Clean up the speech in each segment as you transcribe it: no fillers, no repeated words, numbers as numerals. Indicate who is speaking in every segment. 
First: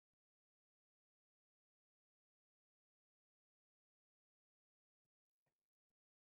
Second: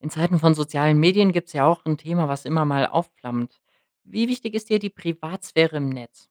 Speaker 1: In Zeiten von sozialen Medien gibt's ja auch ein Thema, was immer mal aufflammt. Wie wichtig ist dir die Privatsphäre im Netz?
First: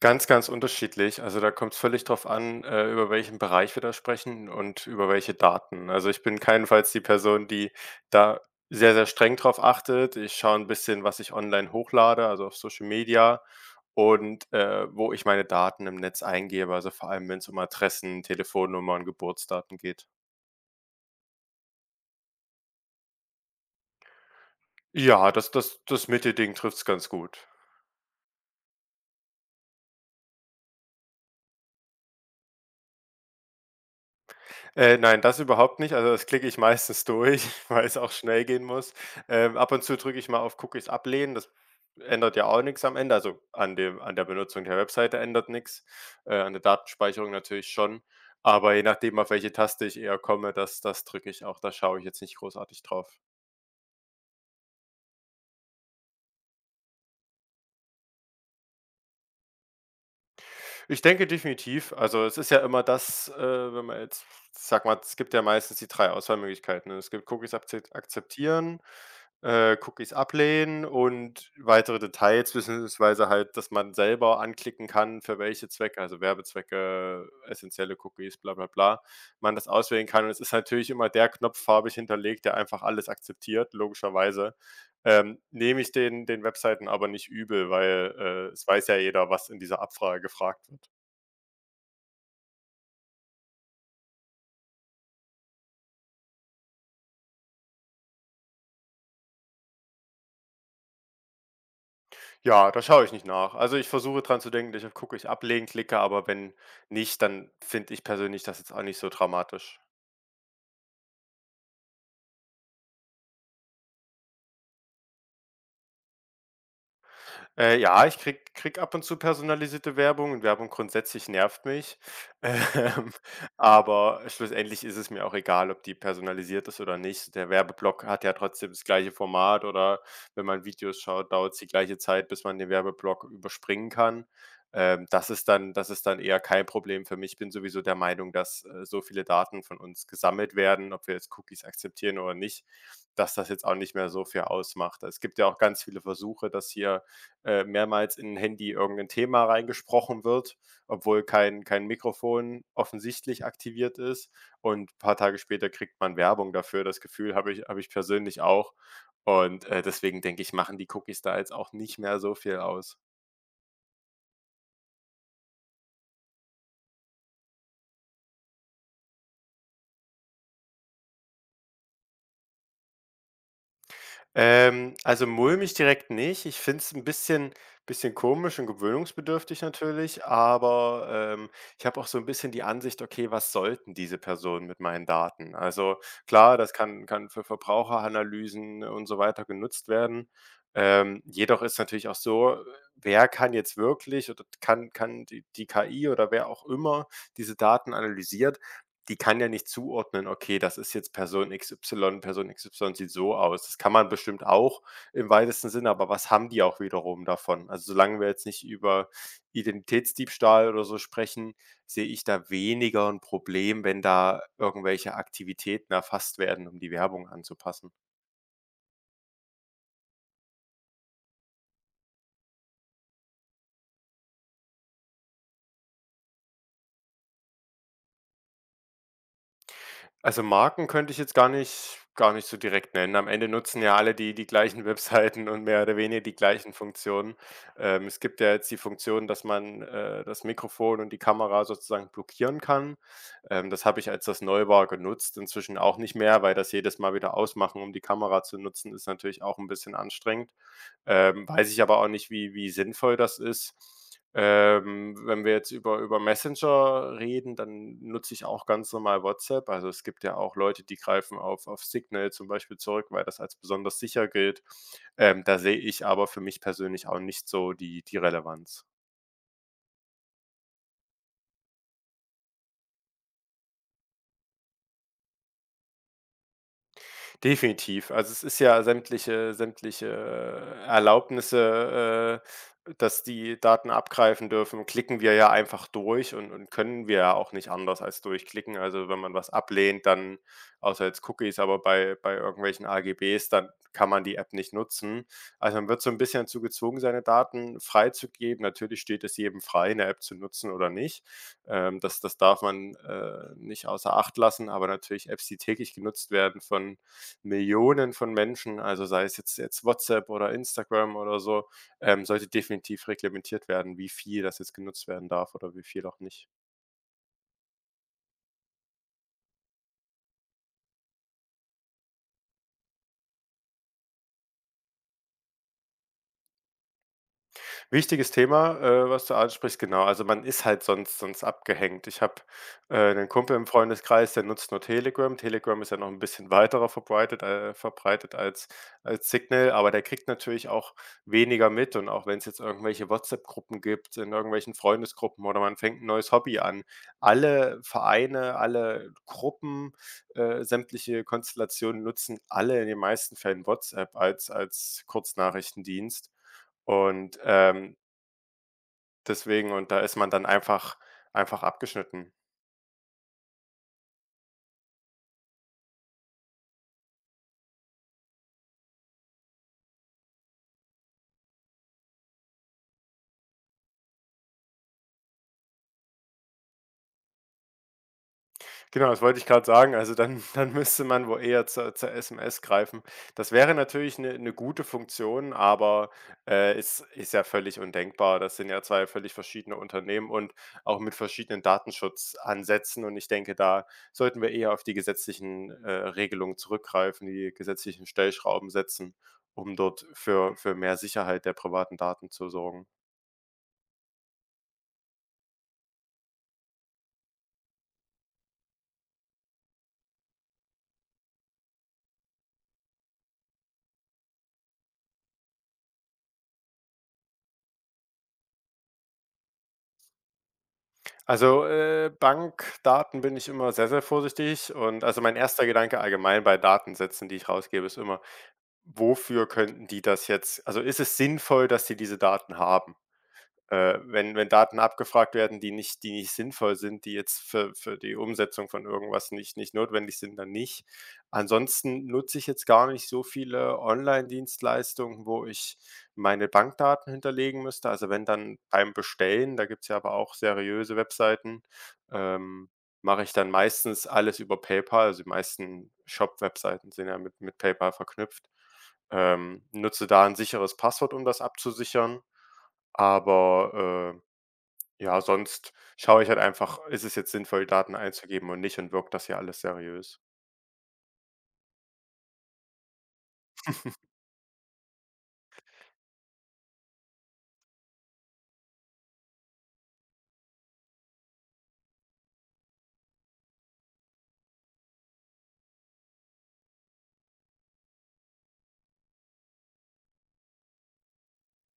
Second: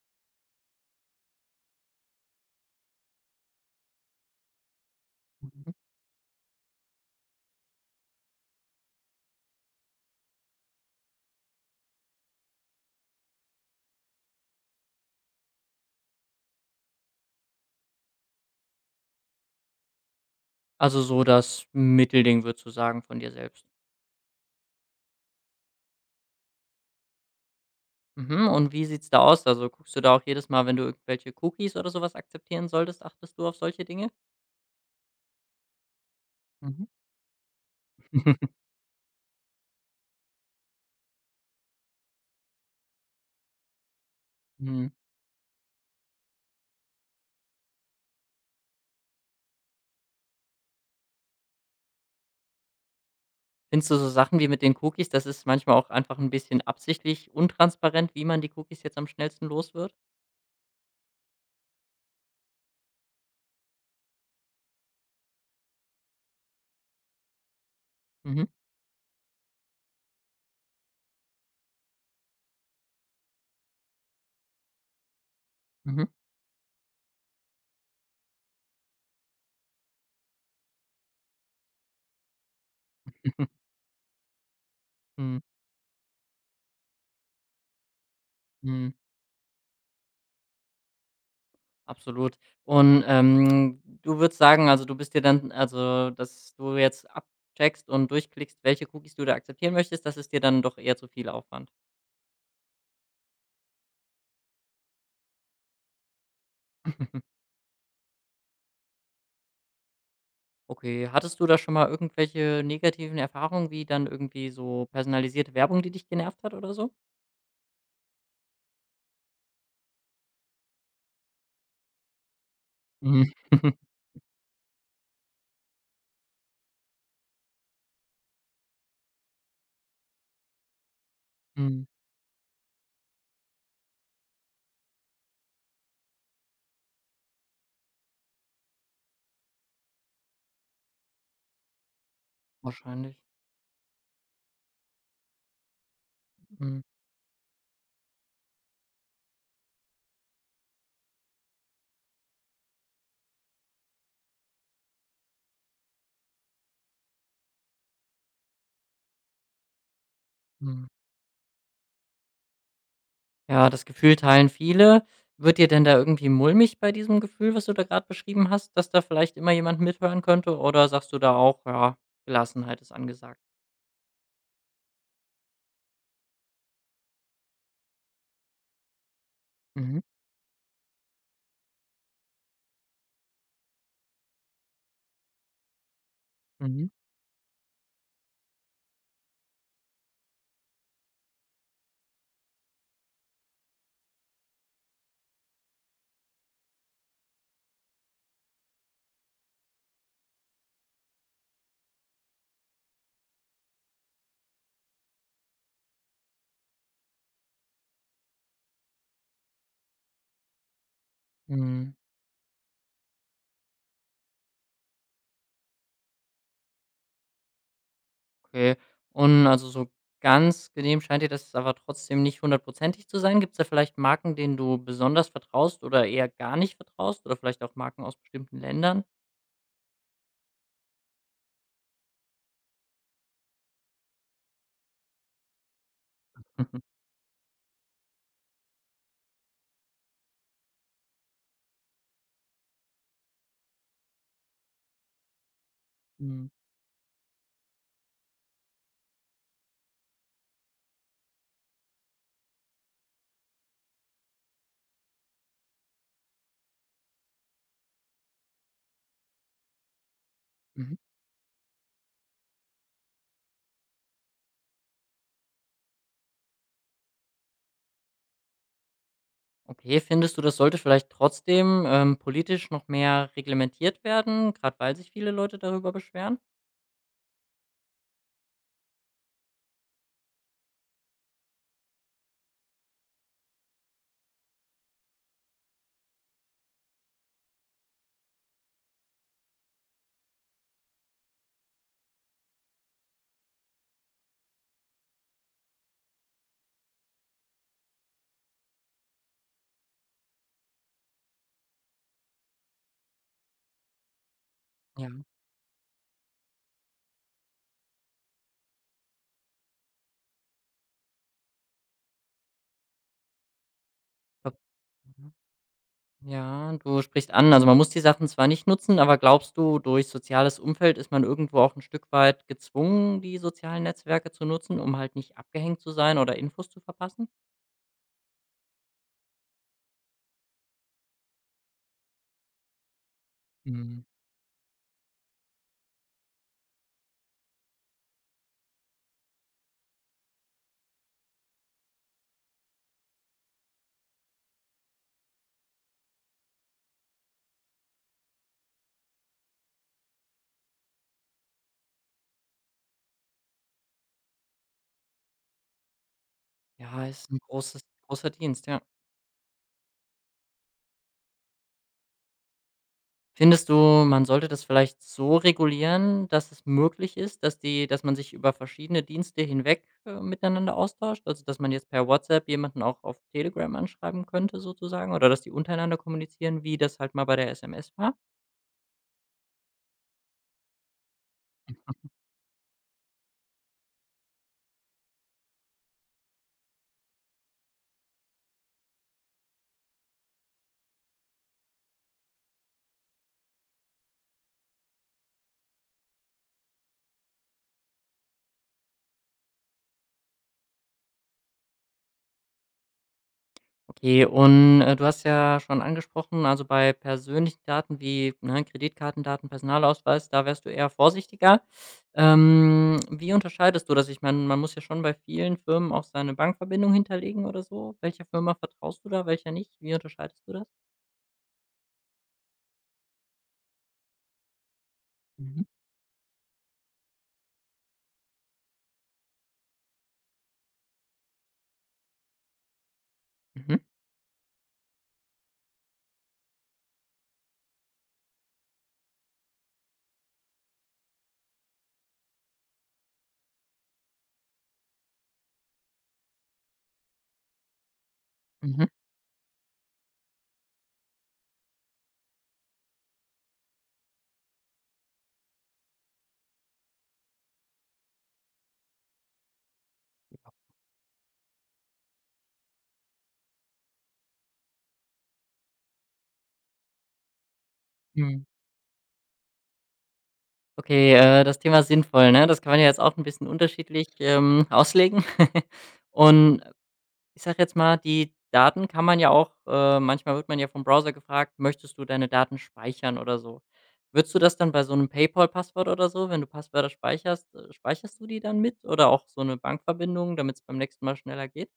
Speaker 2: Ganz, ganz unterschiedlich. Also, da kommt es völlig drauf an, über welchen Bereich wir da sprechen und über welche
Speaker 1: Mhm.
Speaker 2: Daten. Also, ich bin keinenfalls die Person, die da sehr, sehr streng drauf achtet. Ich schaue ein bisschen, was ich online hochlade, also auf Social Media und, wo ich meine Daten im Netz eingebe, also vor allem, wenn es um Adressen, Telefonnummern, Geburtsdaten geht.
Speaker 1: Also, so das Mittelding, würdest du sagen, von dir selbst.
Speaker 2: Ja, das Mittelding trifft es ganz gut.
Speaker 1: Mhm, und wie sieht's da aus? Also, guckst du da auch jedes Mal, wenn du irgendwelche Cookies oder sowas akzeptieren solltest, achtest du auf solche Dinge?
Speaker 2: Nein, das überhaupt nicht. Also, das klicke ich
Speaker 1: Mhm.
Speaker 2: meistens durch, weil es auch schnell gehen muss. Ab und zu drücke ich mal auf Cookies ablehnen. Das ändert ja auch nichts am Ende. Also, an der Benutzung der
Speaker 1: Mhm.
Speaker 2: Webseite ändert nichts, an der Datenspeicherung natürlich schon. Aber je nachdem, auf welche Taste ich eher komme, das drücke ich auch. Da schaue ich jetzt nicht großartig drauf.
Speaker 1: Findest du so Sachen wie mit den Cookies, das ist manchmal auch einfach ein bisschen absichtlich untransparent, wie man die Cookies jetzt am schnellsten los wird?
Speaker 2: Ich denke definitiv. Also, es ist ja immer das, wenn man jetzt sag mal, es gibt ja meistens die 3 Auswahlmöglichkeiten, ne? Es gibt Cookies
Speaker 1: Mhm,
Speaker 2: akzeptieren, Cookies ablehnen und weitere Details, beziehungsweise halt, dass man selber anklicken kann, für welche Zwecke,
Speaker 1: mhm.
Speaker 2: also Werbezwecke, essentielle Cookies, bla bla bla, man das auswählen kann. Und es ist natürlich immer der Knopf farbig hinterlegt, der einfach alles akzeptiert, logischerweise.
Speaker 1: Mhm,
Speaker 2: Nehme ich den Webseiten aber nicht übel, weil, es weiß
Speaker 1: mhm.
Speaker 2: ja jeder, was in dieser Abfrage gefragt wird.
Speaker 1: Absolut. Und, du würdest sagen, also, du bist dir dann also, dass du jetzt abcheckst und durchklickst, welche Cookies du da akzeptieren möchtest, das ist dir dann doch eher zu viel Aufwand.
Speaker 2: Ja, da schaue ich nicht nach. Also, ich versuche dran zu denken, ich ablehnen klicke, aber wenn nicht, dann finde ich persönlich das jetzt auch nicht so dramatisch.
Speaker 1: Okay, hattest du da schon mal irgendwelche negativen Erfahrungen, wie dann irgendwie so personalisierte Werbung, die dich genervt hat oder so?
Speaker 2: Ja, ich krieg ab und zu personalisierte Werbung, und Werbung grundsätzlich nervt mich. Ähm,
Speaker 1: Mhm.
Speaker 2: aber schlussendlich ist es mir auch egal, ob die personalisiert ist oder nicht. Der Werbeblock hat ja trotzdem das gleiche Format, oder wenn man Videos schaut, dauert's die
Speaker 1: Mhm.
Speaker 2: gleiche Zeit, bis man den Werbeblock überspringen kann. Das ist dann eher kein Problem für mich. Ich bin sowieso der Meinung, dass, so viele Daten von uns gesammelt werden, ob wir jetzt Cookies akzeptieren oder nicht,
Speaker 1: Wahrscheinlich.
Speaker 2: dass das jetzt auch nicht mehr so viel ausmacht. Es gibt ja auch ganz viele Versuche, dass
Speaker 1: Mhm.
Speaker 2: hier mehrmals in ein Handy irgendein Thema reingesprochen wird, obwohl kein Mikrofon offensichtlich aktiviert ist. Und ein paar Tage später kriegt man Werbung dafür. Das Gefühl habe ich persönlich auch. Und, deswegen denke ich, machen
Speaker 1: Mhm.
Speaker 2: die Cookies da jetzt auch nicht mehr so viel aus.
Speaker 1: Ja, das Gefühl teilen viele. Wird dir denn da irgendwie mulmig bei diesem Gefühl, was du da gerade beschrieben hast, dass da vielleicht immer jemand mithören könnte? Oder sagst du da auch: „Ja, Gelassenheit ist angesagt?“
Speaker 2: Also mulmig direkt nicht. Ich finde es 'n bisschen komisch und gewöhnungsbedürftig
Speaker 1: Mhm,
Speaker 2: natürlich, aber, ähm, ich habe auch so ein bisschen die Ansicht: „Okay, was sollten diese Personen mit meinen Daten?“ Also, klar, das
Speaker 1: mhm,
Speaker 2: kann für Verbraucheranalysen und so weiter genutzt werden. Jedoch ist natürlich auch so, wer kann jetzt wirklich, oder kann die KI oder wer auch immer diese Daten analysiert, die kann ja nicht zuordnen: „Okay, das ist jetzt Person XY, Person XY sieht so aus.“ Das kann man bestimmt auch im weitesten Sinne, aber was haben die auch wiederum davon? Also, solange wir jetzt nicht über Identitätsdiebstahl oder so sprechen,
Speaker 1: mhm,
Speaker 2: sehe ich da weniger ein Problem, wenn da irgendwelche Aktivitäten erfasst werden, um die Werbung anzupassen.
Speaker 1: okay. Und also so ganz genehm scheint dir das aber trotzdem nicht hundertprozentig zu sein. Gibt es da vielleicht Marken, denen du besonders vertraust oder eher gar nicht vertraust oder vielleicht auch Marken aus bestimmten Ländern?
Speaker 2: Also, Marken könnte ich jetzt gar nicht so direkt nennen. Am Ende nutzen ja alle die gleichen Webseiten und mehr oder weniger die gleichen Funktionen. Es gibt ja jetzt die Funktion, dass man, das Mikrofon und die Kamera sozusagen blockieren kann. Das habe ich, als das neu war, genutzt, inzwischen auch nicht mehr,
Speaker 1: Mhm,
Speaker 2: weil das jedes Mal wieder ausmachen, um die Kamera zu nutzen, ist natürlich auch ein bisschen anstrengend. Weiß ich aber auch nicht, wie sinnvoll das ist. Wenn wir jetzt über Messenger reden, dann nutze ich auch ganz normal WhatsApp. Also, es gibt ja auch Leute,
Speaker 1: mhm.
Speaker 2: die greifen auf Signal zum Beispiel zurück, weil das als besonders sicher gilt. Da sehe ich aber für mich persönlich auch nicht so die Relevanz.
Speaker 1: Okay, findest du, das sollte vielleicht trotzdem, politisch noch mehr reglementiert werden, gerade weil sich viele Leute darüber beschweren?
Speaker 2: Definitiv. Also, es ist ja sämtliche Erlaubnisse, dass die Daten abgreifen dürfen, klicken wir ja einfach durch, und können wir ja auch nicht anders als durchklicken. Also, wenn man was ablehnt, dann außer jetzt Cookies, aber bei irgendwelchen AGBs, dann kann man die App nicht nutzen. Also, man wird so ein bisschen dazu gezwungen, seine Daten freizugeben. Natürlich steht es jedem frei, 'ne App zu nutzen oder nicht. Das das darf man, nicht außer Acht lassen, aber
Speaker 1: Ja.
Speaker 2: natürlich Apps, die täglich genutzt werden von Millionen von Menschen, also sei es jetzt WhatsApp oder Instagram oder so, sollte definitiv reglementiert werden, wie viel
Speaker 1: Ob
Speaker 2: das jetzt genutzt werden
Speaker 1: mhm.
Speaker 2: darf oder wie viel auch nicht.
Speaker 1: Ja, du sprichst an, also man muss die Sachen zwar nicht nutzen, aber glaubst du, durch soziales Umfeld ist man irgendwo auch ein Stück weit gezwungen, die sozialen Netzwerke zu nutzen, um halt nicht abgehängt zu sein oder Infos zu verpassen?
Speaker 2: Wichtiges Thema, was du ansprichst, genau. Also, man ist halt sonst abgehängt. Ich habe, 'nen Kumpel im
Speaker 1: Mhm.
Speaker 2: Freundeskreis, der nutzt nur Telegram. Telegram ist ja noch ein bisschen weiterer verbreitet verbreitet als Signal, aber der kriegt natürlich auch weniger mit, und auch wenn es jetzt irgendwelche WhatsApp-Gruppen gibt, in irgendwelchen Freundesgruppen, oder man fängt ein neues Hobby an. Alle Vereine, alle Gruppen, sämtliche Konstellationen nutzen alle in den meisten Fällen WhatsApp als Kurznachrichtendienst
Speaker 1: Ja, ist ein
Speaker 2: und,
Speaker 1: großes großer Dienst, ja.
Speaker 2: deswegen und da ist man dann einfach abgeschnitten.
Speaker 1: Findest du, man sollte das vielleicht so regulieren, dass es möglich ist, dass man sich über verschiedene Dienste hinweg, miteinander austauscht? Also, dass man jetzt per WhatsApp jemanden auch auf Telegram anschreiben könnte sozusagen oder dass die untereinander kommunizieren, wie das halt mal bei der SMS war?
Speaker 2: Genau, das wollte ich gerade sagen. Also, dann dann müsste man wohl eher zur SMS greifen. Das wäre natürlich eine 'ne gute Funktion, aber, ist ja völlig undenkbar. Das sind ja 2 völlig verschiedene Unternehmen und auch mit verschiedenen Datenschutzansätzen, und ich denke, da sollten wir eher auf die gesetzlichen, Regelungen zurückgreifen, die gesetzlichen Stellschrauben setzen, um dort für mehr Sicherheit der privaten Daten zu sorgen.
Speaker 1: Okay, und, du hast ja schon angesprochen, also, bei persönlichen Daten wie, ne, Kreditkartendaten, Personalausweis, da wärst du eher vorsichtiger. Wie unterscheidest du das? Ich meine, man muss ja schon bei vielen Firmen auch seine Bankverbindung hinterlegen oder so. Welcher Firma vertraust du da, welcher nicht? Wie unterscheidest du das?
Speaker 2: Also, Bankdaten bin ich immer sehr, sehr vorsichtig, und also, mein
Speaker 1: Mhm.
Speaker 2: erster Gedanke allgemein bei Datensätzen, die ich rausgebe, ist immer: „Wofür könnten die das jetzt“, also, ist es sinnvoll, dass sie diese Daten haben?
Speaker 1: Mhm,
Speaker 2: Wenn Daten abgefragt werden, die nicht sinnvoll sind, die jetzt für die Umsetzung von irgendwas nicht notwendig sind, dann nicht. Ansonsten nutze ich jetzt gar nicht so viele Online-Dienstleistungen, wo ich meine Bankdaten hinterlegen müsste. Also, wenn dann
Speaker 1: mhm,
Speaker 2: beim Bestellen, da gibt's ja aber auch seriöse Webseiten, ähm, mache ich dann meistens alles über PayPal. Also, die meisten Shop-Webseiten sind ja mit PayPal verknüpft. Nutze da ein
Speaker 1: ja.
Speaker 2: sicheres Passwort, um das abzusichern. Aber, ja, sonst schaue ich halt einfach, ist es jetzt sinnvoll, Daten
Speaker 1: Mhm.
Speaker 2: einzugeben und nicht, und wirkt das hier alles seriös?
Speaker 1: Okay, das Thema sinnvoll, ne? Das kann man ja jetzt auch ein bisschen unterschiedlich, auslegen. Und, ich sage jetzt mal, die Daten kann man ja auch manchmal wird man ja vom Browser gefragt: „Möchtest du deine Daten speichern?“ oder so. Würdest du das dann bei so einem PayPal-Passwort oder so, wenn du Passwörter speicherst du die dann mit oder auch so eine Bankverbindung, damit es beim nächsten Mal schneller geht?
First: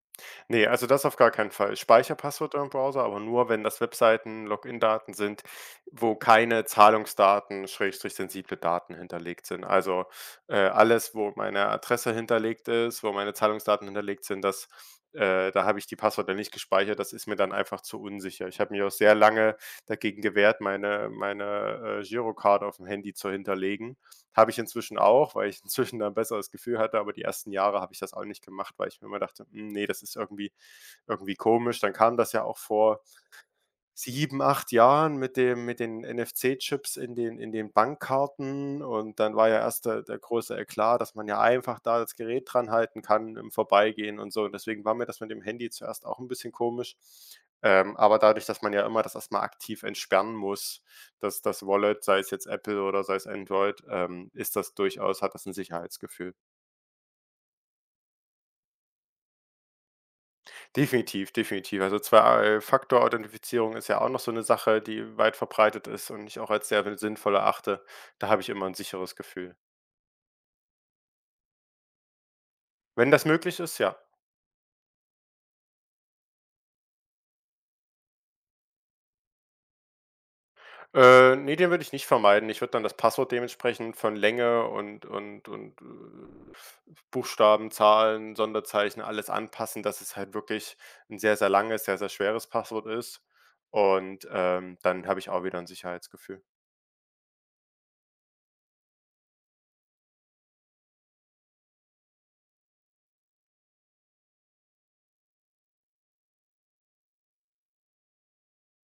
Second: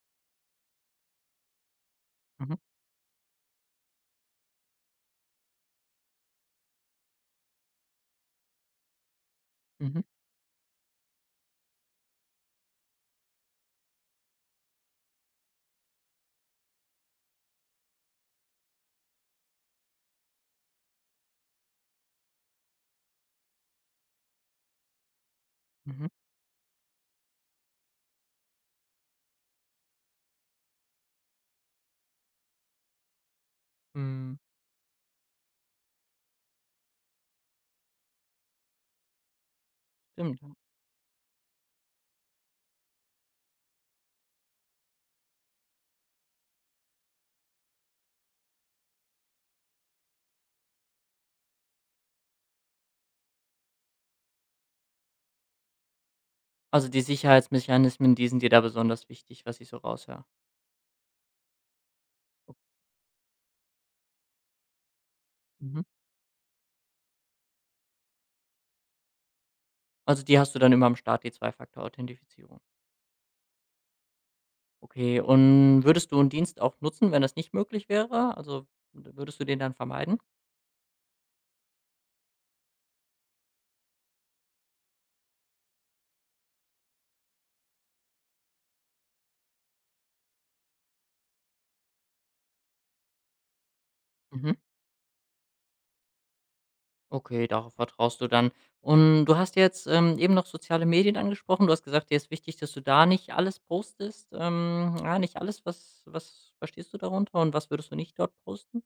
Speaker 2: Ne, also das auf gar keinen Fall. Speicherpasswort
Speaker 1: Mhm,
Speaker 2: im Browser, aber nur, wenn das Webseiten-, Login-Daten sind, wo keine Zahlungsdaten, Schrägstrich sensible Daten hinterlegt sind.
Speaker 1: mhm,
Speaker 2: Also, alles, wo meine Adresse hinterlegt ist, wo meine Zahlungsdaten hinterlegt sind, das da habe ich die Passwörter nicht gespeichert. Das ist mir dann einfach zu unsicher. Ich habe mich auch sehr lange dagegen gewehrt, meine, Girocard auf dem Handy zu hinterlegen. Habe ich inzwischen auch, weil ich inzwischen
Speaker 1: mhm.
Speaker 2: da 'n besseres Gefühl hatte, aber die ersten Jahre habe ich das auch nicht gemacht, weil ich mir immer dachte: „Hm, ne, das ist irgendwie komisch.“ Dann kam das ja auch vor.
Speaker 1: Hm,
Speaker 2: 7, 8 Jahren mit dem mit den NFC-Chips in den Bankkarten, und dann war ja erst der
Speaker 1: stimmt, ja.
Speaker 2: große Eklat, dass man ja einfach da das Gerät dran halten kann im Vorbeigehen und so. Und deswegen war mir das mit dem Handy zuerst auch ein bisschen komisch. Aber dadurch, dass man ja immer das erstmal aktiv entsperren muss, dass das Wallet, sei es jetzt Apple oder sei es Android, ist das durchaus, hat das ein Sicherheitsgefühl.
Speaker 1: Also, die Sicherheitsmechanismen, die sind dir da besonders wichtig, was ich so raushöre.
Speaker 2: Definitiv, definitiv. Also, Zwei-Faktor-Authentifizierung ist ja auch noch so eine Sache, die weit
Speaker 1: Mhm.
Speaker 2: verbreitet ist und ich auch als sehr sinnvoll erachte. Da habe ich immer ein sicheres Gefühl.
Speaker 1: Also, die hast du dann immer am Start, die Zwei-Faktor-Authentifizierung.
Speaker 2: Wenn das möglich ist, ja.
Speaker 1: Okay, und würdest du einen Dienst auch nutzen, wenn das nicht möglich wäre? Also, würdest du den dann vermeiden?
Speaker 2: Ne, den würde ich nicht vermeiden. Ich würde dann das Passwort dementsprechend von Länge und Buchstaben, Zahlen, Sonderzeichen, alles anpassen, dass es halt wirklich ein sehr, sehr langes, sehr, sehr schweres Passwort ist und,
Speaker 1: Mhm.
Speaker 2: dann habe ich auch wieder ein Sicherheitsgefühl.
Speaker 1: Okay, darauf vertraust du dann. Und du hast jetzt, eben noch soziale Medien angesprochen. Du hast gesagt, dir ist wichtig, dass du da nicht alles postest. Ja, nicht alles. Was verstehst du darunter und was würdest du nicht dort posten?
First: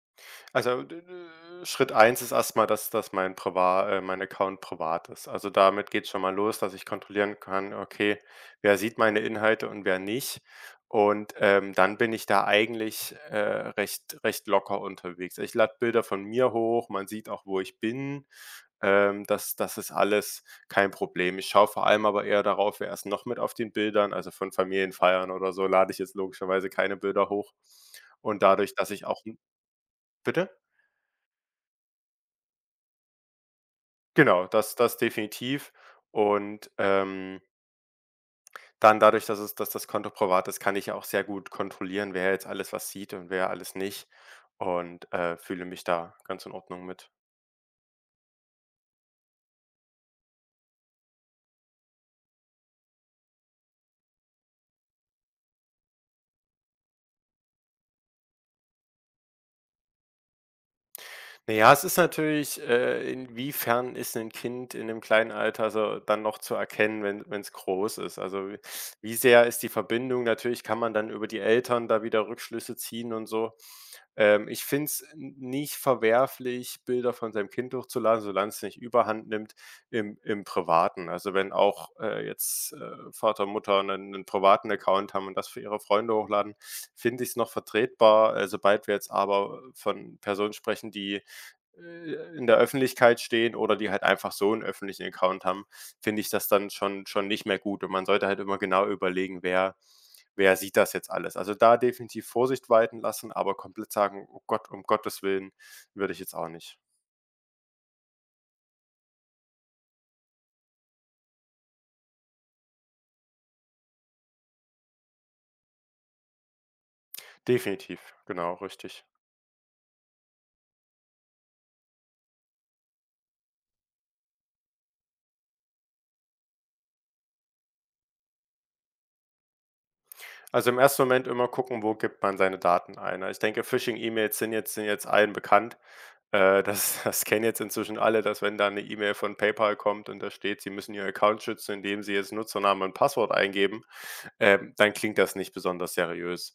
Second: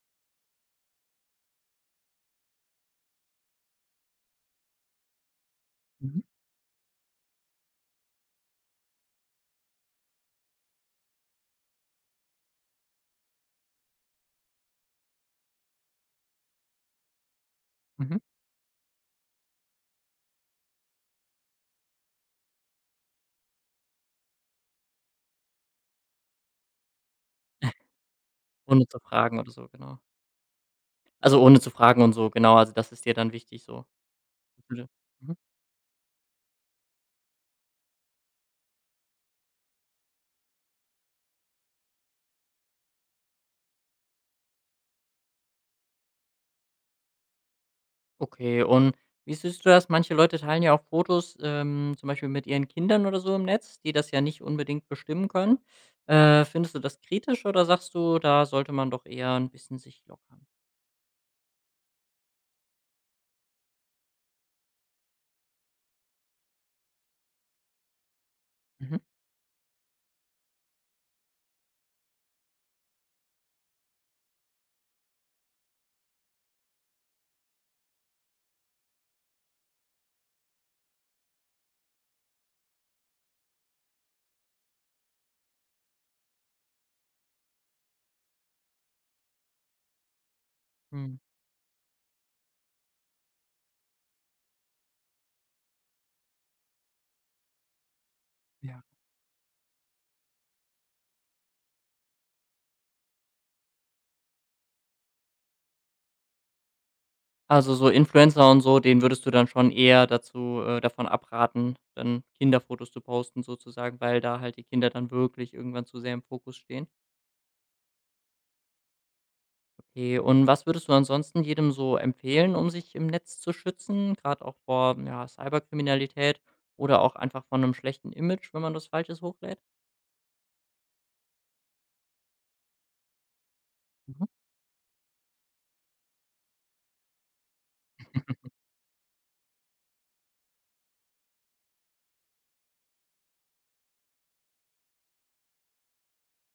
Speaker 2: Also, d d Schritt eins ist erst mal, dass mein priva mein Account privat ist. Also, damit geht
Speaker 1: Mhm.
Speaker 2: schon mal los, dass ich kontrollieren kann, okay, wer sieht meine Inhalte und wer nicht. Und, dann bin ich da eigentlich, recht locker unterwegs. Ich lade Bilder von mir hoch, man sieht auch, wo ich
Speaker 1: Mhm.
Speaker 2: bin. Das ist alles kein Problem. Ich schaue vor allem aber eher darauf, wer ist noch mit auf den Bildern. Also, von Familienfeiern oder so lade ich jetzt logischerweise keine Bilder hoch. Und dadurch,
Speaker 1: Ohne
Speaker 2: dass
Speaker 1: zu
Speaker 2: ich auch
Speaker 1: fragen oder so, genau.
Speaker 2: bitte?
Speaker 1: Also, ohne zu fragen und so, genau. Also, das ist dir dann wichtig so.
Speaker 2: Genau,
Speaker 1: Mhm.
Speaker 2: das definitiv. Und, dann dadurch, dass das Konto privat ist, kann ich ja auch sehr gut kontrollieren, wer jetzt alles was sieht und wer alles nicht, und, fühle mich da ganz in Ordnung mit.
Speaker 1: Okay, und wie siehst du das? Manche Leute teilen ja auch Fotos, zum Beispiel mit ihren Kindern oder so im Netz, die das ja nicht unbedingt bestimmen können. Findest du das kritisch oder sagst du, da sollte man doch eher ein bisschen sich lockern?
Speaker 2: Na ja, es ist natürlich, inwiefern ist ein Kind in 'nem kleinen Alter so dann noch zu erkennen, wenn es groß ist? Also, w
Speaker 1: Mhm.
Speaker 2: wie sehr ist die Verbindung? Natürlich kann man dann über die Eltern da wieder Rückschlüsse ziehen und so. Ich finde es nicht verwerflich, Bilder von seinem Kind hochzuladen, solange es nicht Überhand nimmt im Privaten. Also, wenn auch, jetzt Vater, Mutter einen 'nen privaten Account haben und das für ihre Freunde hochladen, finde ich es noch vertretbar. Sobald wir jetzt aber von Personen sprechen,
Speaker 1: Hm.
Speaker 2: die in der Öffentlichkeit stehen oder die halt einfach so einen öffentlichen Account haben, finde ich das dann schon nicht mehr gut, und man sollte halt immer
Speaker 1: Ja.
Speaker 2: genau überlegen, wer sieht das jetzt alles? Also, da definitiv Vorsicht walten lassen, aber komplett sagen: „Oh Gott, um Gottes Willen“, würde ich jetzt auch nicht.
Speaker 1: Also so Influencer und so, den würdest du dann schon eher dazu davon abraten, dann Kinderfotos zu posten sozusagen, weil da halt die Kinder dann wirklich irgendwann zu sehr im Fokus stehen.
Speaker 2: Definitiv, genau, richtig.
Speaker 1: Okay, und was würdest du ansonsten jedem so empfehlen, um sich im Netz zu schützen, gerade auch vor ja, Cyberkriminalität oder auch einfach von einem schlechten Image, wenn man das Falsches hochlädt?
Speaker 2: Also, im ersten Moment immer gucken, wo gibt man seine Daten ein, ne? Ich denke,
Speaker 1: Mhm.
Speaker 2: Phishing-E-Mails sind jetzt allen bekannt. Das das kennen jetzt inzwischen alle, dass wenn da eine E-Mail von PayPal kommt und da steht, sie müssen Ihr Account schützen, indem sie jetzt Nutzernamen und Passwort eingeben, dann klingt das nicht besonders seriös.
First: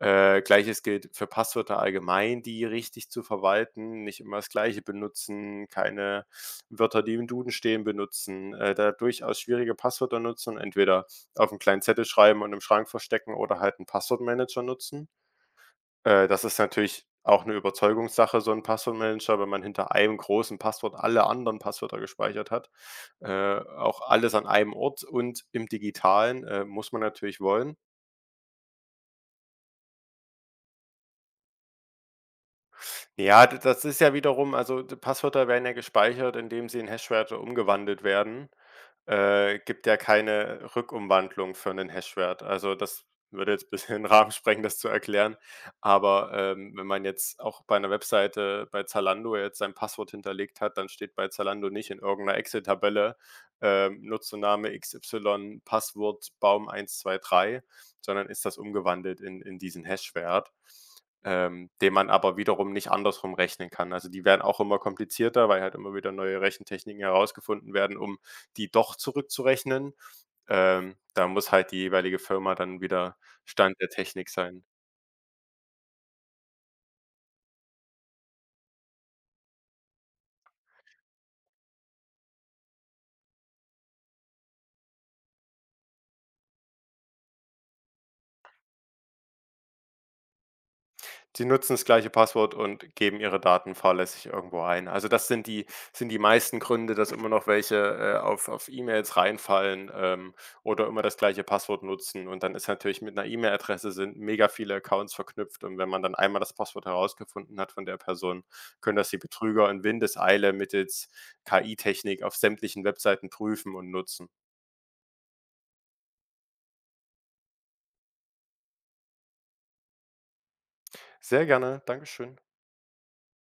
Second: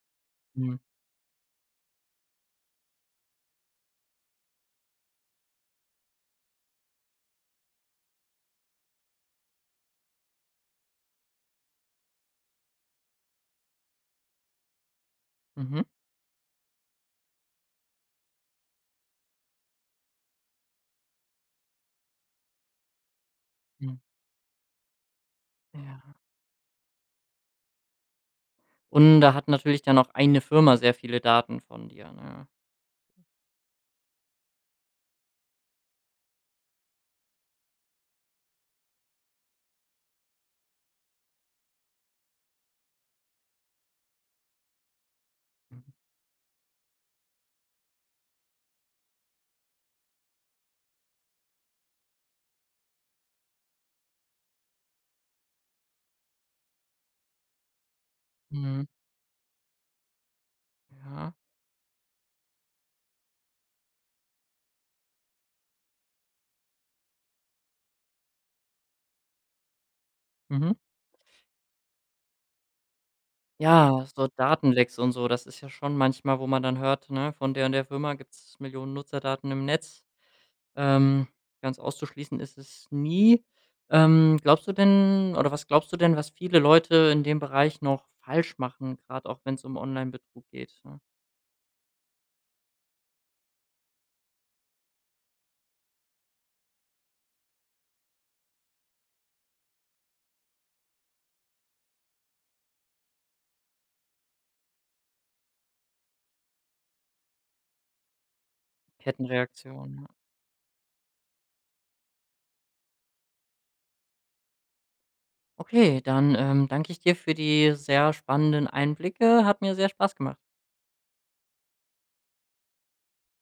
Speaker 1: Mhm.
Speaker 2: Gleiches gilt für Passwörter allgemein, die richtig zu verwalten, nicht immer das Gleiche benutzen, keine Wörter, die im Duden stehen, benutzen, da durchaus schwierige Passwörter nutzen, entweder auf 'n kleinen Zettel schreiben und im Schrank verstecken oder halt einen Passwortmanager nutzen.
Speaker 1: Mhm.
Speaker 2: Das ist natürlich auch eine Überzeugungssache, so ein Passwortmanager, wenn man hinter einem großen Passwort alle anderen Passwörter gespeichert hat,
Speaker 1: Mhm.
Speaker 2: auch alles an einem Ort und im
Speaker 1: Ja.
Speaker 2: Digitalen, muss man natürlich wollen.
Speaker 1: Und da hat natürlich dann auch eine Firma sehr viele Daten von dir. Ne?
Speaker 2: Ja, d das ist ja wiederum, also, d Passwörter werden ja gespeichert, indem sie in Hashwerte umgewandelt werden. Gibt ja keine Rückumwandlung für einen Hashwert. Also, das würde jetzt ein bisschen den Rahmen sprengen, das zu erklären.
Speaker 1: Mhm.
Speaker 2: Aber, wenn man jetzt auch bei einer Webseite bei Zalando jetzt sein Passwort hinterlegt hat, dann steht bei Zalando nicht in irgendeiner Excel-Tabelle, Nutzername XY, Passwort Baum 123, sondern ist das
Speaker 1: Mhm.
Speaker 2: umgewandelt in diesen Hashwert,
Speaker 1: Ja.
Speaker 2: den man aber wiederum nicht andersrum rechnen kann. Also, die werden auch immer komplizierter, weil halt immer wieder neue Rechentechniken herausgefunden werden, um die doch zurückzurechnen.
Speaker 1: Mhm.
Speaker 2: Da muss halt die jeweilige Firma dann wieder Stand der
Speaker 1: Ja, so
Speaker 2: Technik sein.
Speaker 1: Datenlecks und so, das ist ja schon manchmal, wo man dann hört, ne, von der und der Firma gibt es Millionen Nutzerdaten im Netz. Ähm, ganz auszuschließen ist es nie. Glaubst du denn oder was glaubst du denn, was viele Leute in dem Bereich noch falsch machen, gerade auch wenn es um Online-Betrug geht, ne?
Speaker 2: Sie nutzen das gleiche Passwort und geben ihre Daten fahrlässig irgendwo ein. Also, das sind die meisten Gründe, dass immer noch welche, auf E-Mails reinfallen, oder immer das gleiche Passwort nutzen. Und dann ist natürlich mit einer E-Mail-Adresse sind mega viele Accounts verknüpft. Und wenn man dann einmal das Passwort herausgefunden hat von der Person, können das die Betrüger in
Speaker 1: Kettenreaktion, ja.
Speaker 2: Windeseile mittels KI-Technik auf sämtlichen Webseiten prüfen und nutzen.
Speaker 1: Okay, dann, danke ich dir für die sehr spannenden Einblicke. Hat mir sehr Spaß gemacht.
Speaker 2: Sehr gerne, Dankeschön.